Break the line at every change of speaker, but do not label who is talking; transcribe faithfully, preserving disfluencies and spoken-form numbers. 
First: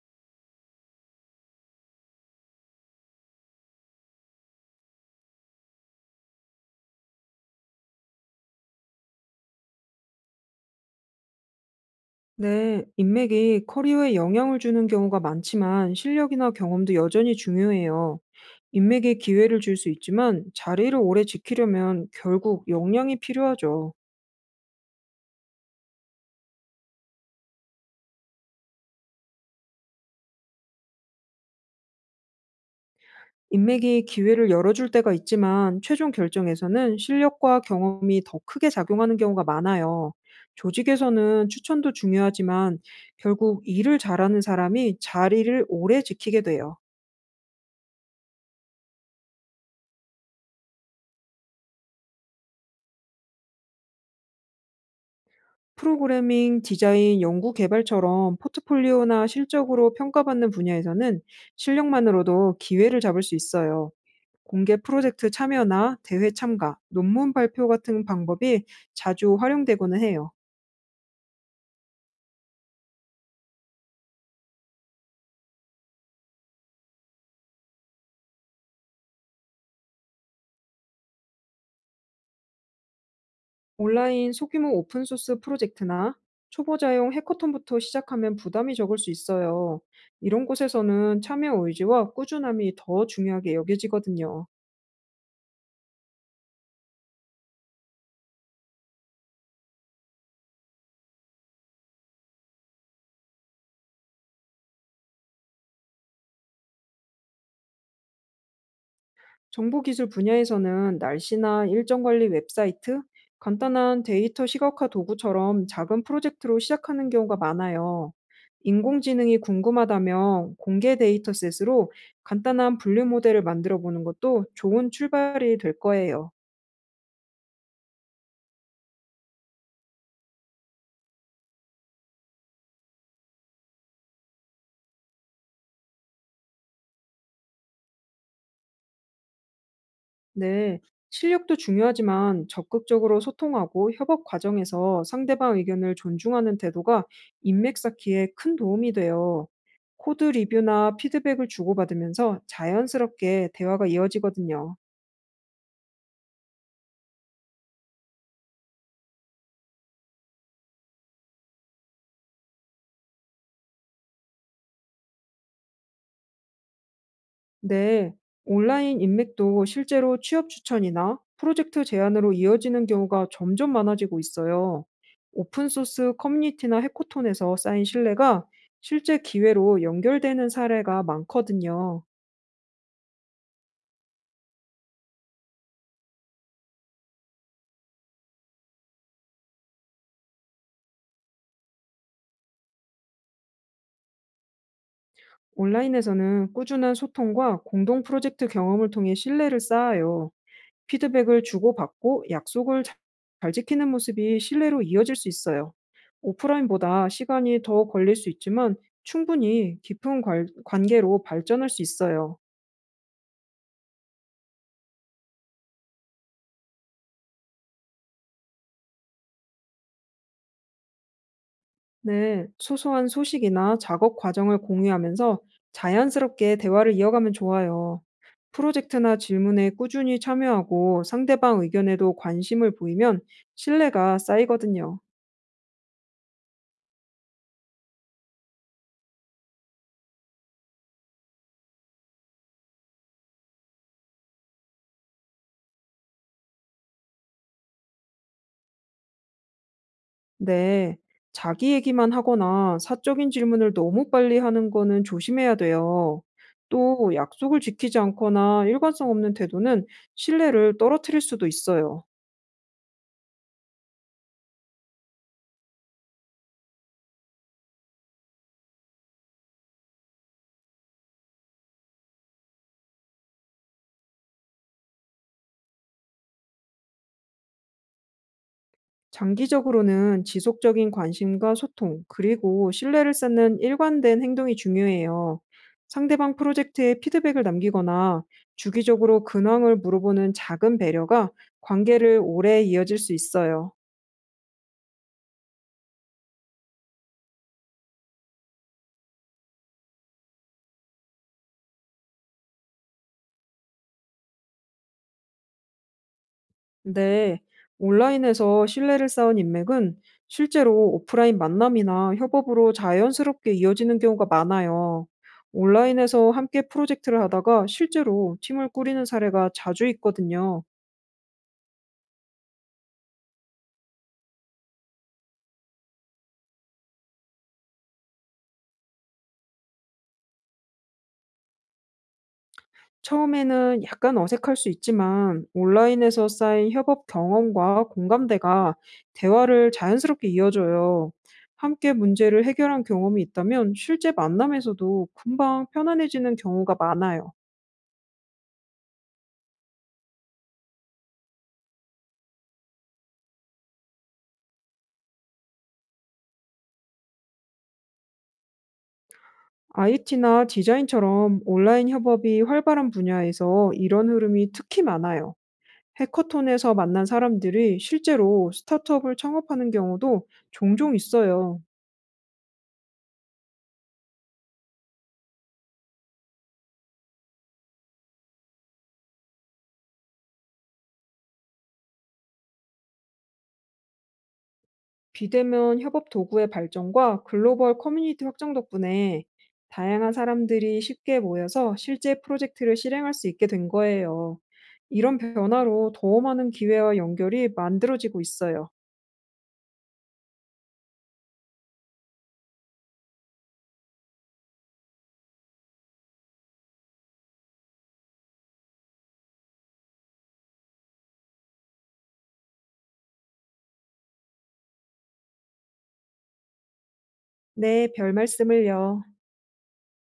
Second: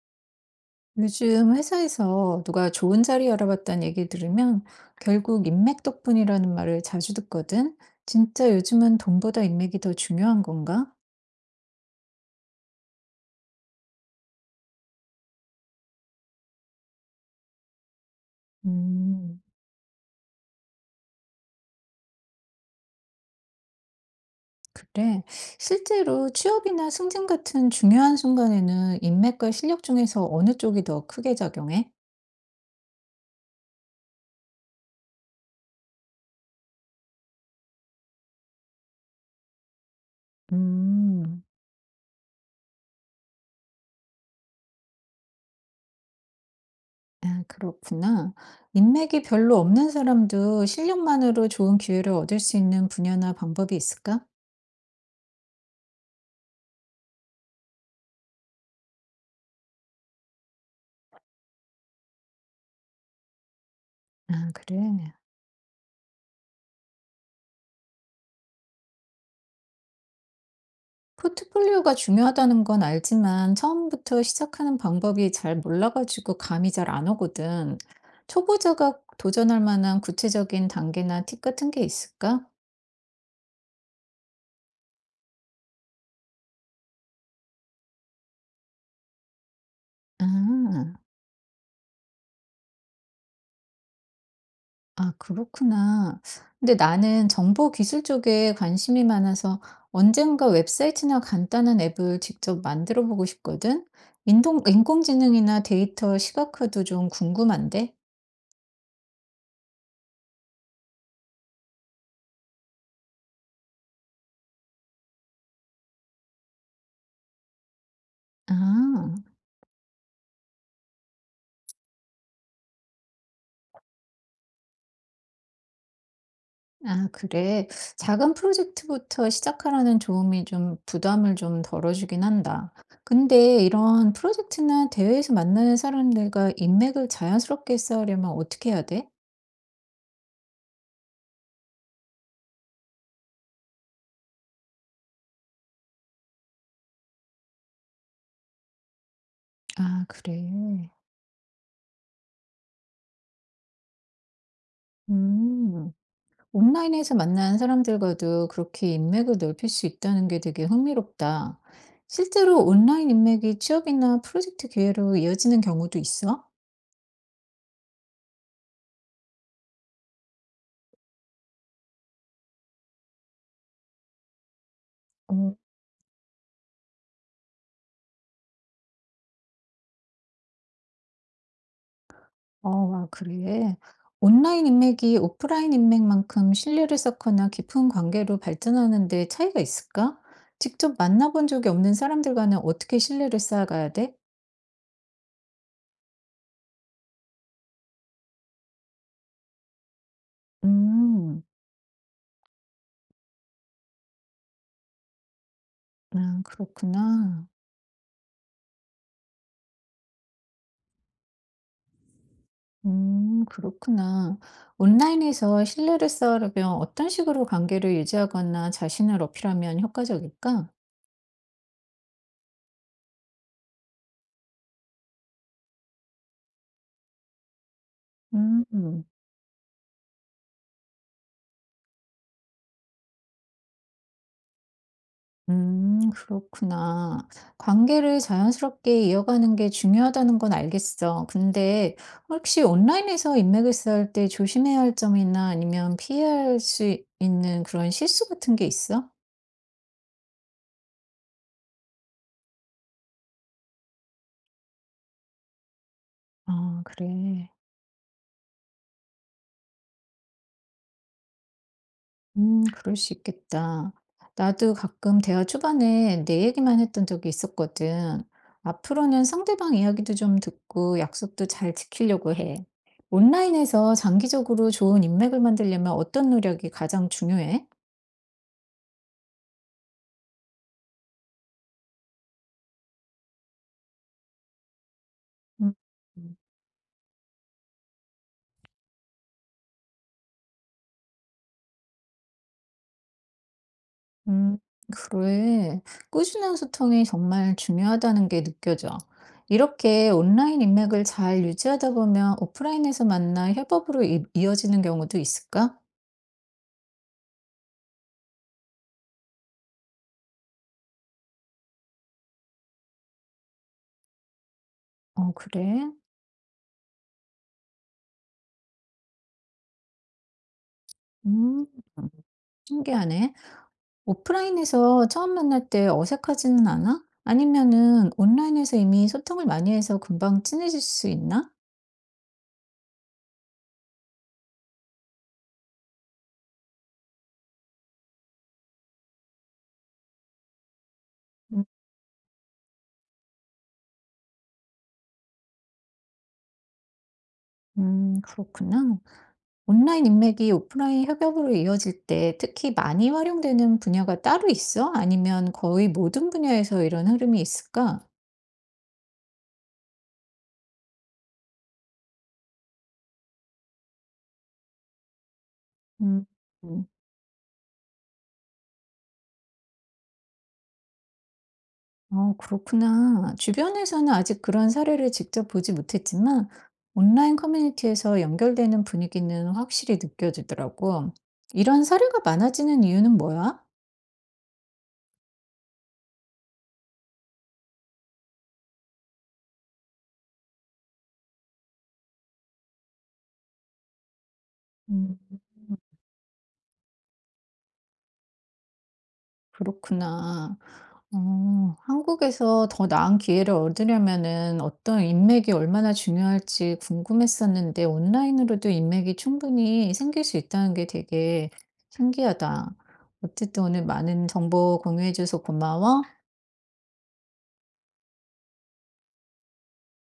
요즘 회사에서 누가 좋은 자리 알아봤다는 얘기 들으면 결국 인맥 덕분이라는 말을 자주 듣거든. 진짜 요즘은 돈보다 인맥이 더 중요한 건가?
네, 인맥이 커리어에 영향을 주는 경우가 많지만 실력이나 경험도 여전히 중요해요. 인맥이
음,
기회를 줄 수 있지만 자리를 오래 지키려면 결국 역량이 필요하죠.
그래. 실제로 취업이나 승진 같은 중요한 순간에는 인맥과 실력 중에서 어느 쪽이 더 크게 작용해?
인맥이 기회를 열어줄 때가 있지만 최종 결정에서는 실력과 경험이 더 크게 작용하는 경우가 많아요.
음,
조직에서는 추천도 중요하지만 결국 일을 잘하는 사람이 자리를 오래 지키게 돼요.
아, 그렇구나. 인맥이 별로 없는 사람도 실력만으로 좋은 기회를 얻을 수 있는 분야나 방법이 있을까?
프로그래밍, 디자인, 연구 개발처럼 포트폴리오나 실적으로 평가받는 분야에서는 실력만으로도 기회를 잡을 수 있어요.
아, 그래.
공개 프로젝트 참여나 대회 참가, 논문 발표 같은 방법이 자주 활용되고는 해요.
포트폴리오가 중요하다는 건 알지만 처음부터 시작하는 방법이 잘 몰라가지고 감이 잘 안 오거든. 초보자가 도전할 만한 구체적인 단계나 팁 같은 게 있을까?
온라인 소규모 오픈소스 프로젝트나 초보자용 해커톤부터 시작하면 부담이 적을 수 있어요. 이런
아,
곳에서는 참여 의지와 꾸준함이 더 중요하게 여겨지거든요.
아, 그렇구나. 근데 나는 정보 기술 쪽에 관심이 많아서 언젠가 웹사이트나 간단한 앱을 직접 만들어 보고 싶거든. 인동, 인공지능이나 데이터 시각화도 좀 궁금한데?
정보기술 분야에서는 날씨나 일정 관리 웹사이트, 간단한 데이터 시각화 도구처럼 작은 프로젝트로 시작하는 경우가 많아요.
아.
인공지능이 궁금하다면 공개 데이터셋으로 간단한 분류 모델을 만들어 보는 것도 좋은 출발이 될 거예요.
아 그래. 작은 프로젝트부터 시작하라는 조언이 좀 부담을 좀 덜어주긴 한다. 근데 이런 프로젝트나 대회에서 만나는 사람들과 인맥을 자연스럽게 쌓으려면 어떻게 해야 돼?
네, 실력도 중요하지만 적극적으로 소통하고 협업 과정에서 상대방 의견을 존중하는 태도가 인맥 쌓기에 큰 도움이 돼요.
아
코드
그래.
리뷰나 피드백을 주고받으면서 자연스럽게 대화가 이어지거든요.
음. 온라인에서 만난 사람들과도 그렇게 인맥을 넓힐 수 있다는 게 되게 흥미롭다. 실제로 온라인 인맥이 취업이나 프로젝트 기회로 이어지는 경우도 있어?
네, 온라인 인맥도 실제로 취업 추천이나 프로젝트 제안으로 이어지는 경우가 점점 많아지고 있어요.
어.
오픈소스 커뮤니티나 해코톤에서 쌓인 신뢰가 실제 기회로 연결되는 사례가 많거든요.
어, 아, 그래. 온라인 인맥이 오프라인 인맥만큼 신뢰를 쌓거나 깊은 관계로 발전하는 데 차이가 있을까? 직접 만나본 적이 없는 사람들과는 어떻게 신뢰를 쌓아가야 돼?
온라인에서는 꾸준한 소통과 공동 프로젝트 경험을 통해 신뢰를 쌓아요. 피드백을
음,
주고받고 약속을 자- 잘 지키는 모습이 신뢰로 이어질 수 있어요.
아,
오프라인보다
그렇구나.
시간이 더 걸릴 수 있지만 충분히 깊은 관- 관계로 발전할 수 있어요.
음, 그렇구나. 온라인에서 신뢰를 쌓으려면 어떤 식으로 관계를 유지하거나 자신을 어필하면 효과적일까?
네, 소소한 소식이나 작업 과정을 공유하면서 자연스럽게 대화를 이어가면 좋아요.
음.
프로젝트나 질문에 꾸준히 참여하고 상대방 의견에도 관심을 보이면 신뢰가 쌓이거든요.
음, 그렇구나. 관계를 자연스럽게 이어가는 게 중요하다는 건 알겠어. 근데 혹시 온라인에서 인맥을 쌓을 때 조심해야 할 점이나 아니면 피해야 할 수 있는 그런 실수 같은 게 있어?
네, 자기 얘기만 하거나 사적인 질문을 너무 빨리 하는 거는 조심해야 돼요.
아,
또
그래.
약속을 지키지 않거나 일관성 없는 태도는 신뢰를 떨어뜨릴 수도 있어요.
음, 그럴 수 있겠다. 나도 가끔 대화 초반에 내 얘기만 했던 적이 있었거든. 앞으로는 상대방 이야기도 좀 듣고 약속도 잘 지키려고 해. 온라인에서 장기적으로 좋은 인맥을 만들려면 어떤 노력이 가장 중요해?
장기적으로는 지속적인 관심과 소통, 그리고 신뢰를 쌓는 일관된 행동이 중요해요.
음, 음,
상대방 프로젝트에 피드백을 남기거나 주기적으로 근황을 물어보는 작은 배려가 관계를 오래 이어질 수 있어요.
음, 그래. 꾸준한 소통이 정말 중요하다는 게 느껴져. 이렇게 온라인 인맥을 잘 유지하다 보면 오프라인에서 만나 협업으로 이, 이어지는 경우도 있을까?
네, 온라인에서 신뢰를 쌓은 인맥은 실제로 오프라인 만남이나 협업으로 자연스럽게 이어지는 경우가 많아요.
어, 그래.
온라인에서 함께 프로젝트를 하다가 실제로 팀을 꾸리는 사례가 자주 있거든요.
음. 신기하네. 오프라인에서 처음 만날 때 어색하지는 않아? 아니면은 온라인에서 이미 소통을 많이 해서 금방 친해질 수 있나?
처음에는 약간 어색할 수 있지만 온라인에서 쌓인 협업 경험과 공감대가 대화를 자연스럽게 이어줘요.
음,
함께 문제를 해결한 경험이 있다면 실제 만남에서도 금방 편안해지는 경우가 많아요.
음, 그렇구나. 온라인 인맥이 오프라인 협업으로 이어질 때 특히 많이 활용되는 분야가 따로 있어? 아니면 거의 모든 분야에서 이런 흐름이 있을까?
아이티나 디자인처럼 온라인 협업이 활발한 분야에서 이런 흐름이 특히 많아요.
음.
해커톤에서
음.
만난 사람들이 실제로 스타트업을 창업하는 경우도 종종 있어요.
어, 그렇구나. 주변에서는 아직 그런 사례를 직접 보지 못했지만, 온라인 커뮤니티에서 연결되는 분위기는 확실히 느껴지더라고. 이런 사례가 많아지는 이유는 뭐야?
비대면 협업 도구의 발전과 글로벌 커뮤니티 확장 덕분에 다양한 사람들이 쉽게 모여서 실제 프로젝트를 실행할 수 있게 된 거예요.
음,
이런 변화로 더 많은 기회와 연결이 만들어지고 있어요.
그렇구나. 어, 한국에서 더 나은 기회를 얻으려면은 어떤 인맥이 얼마나 중요할지 궁금했었는데, 온라인으로도 인맥이 충분히 생길 수 있다는 게 되게 신기하다. 어쨌든 오늘 많은 정보 공유해줘서 고마워.
네, 별 말씀을요.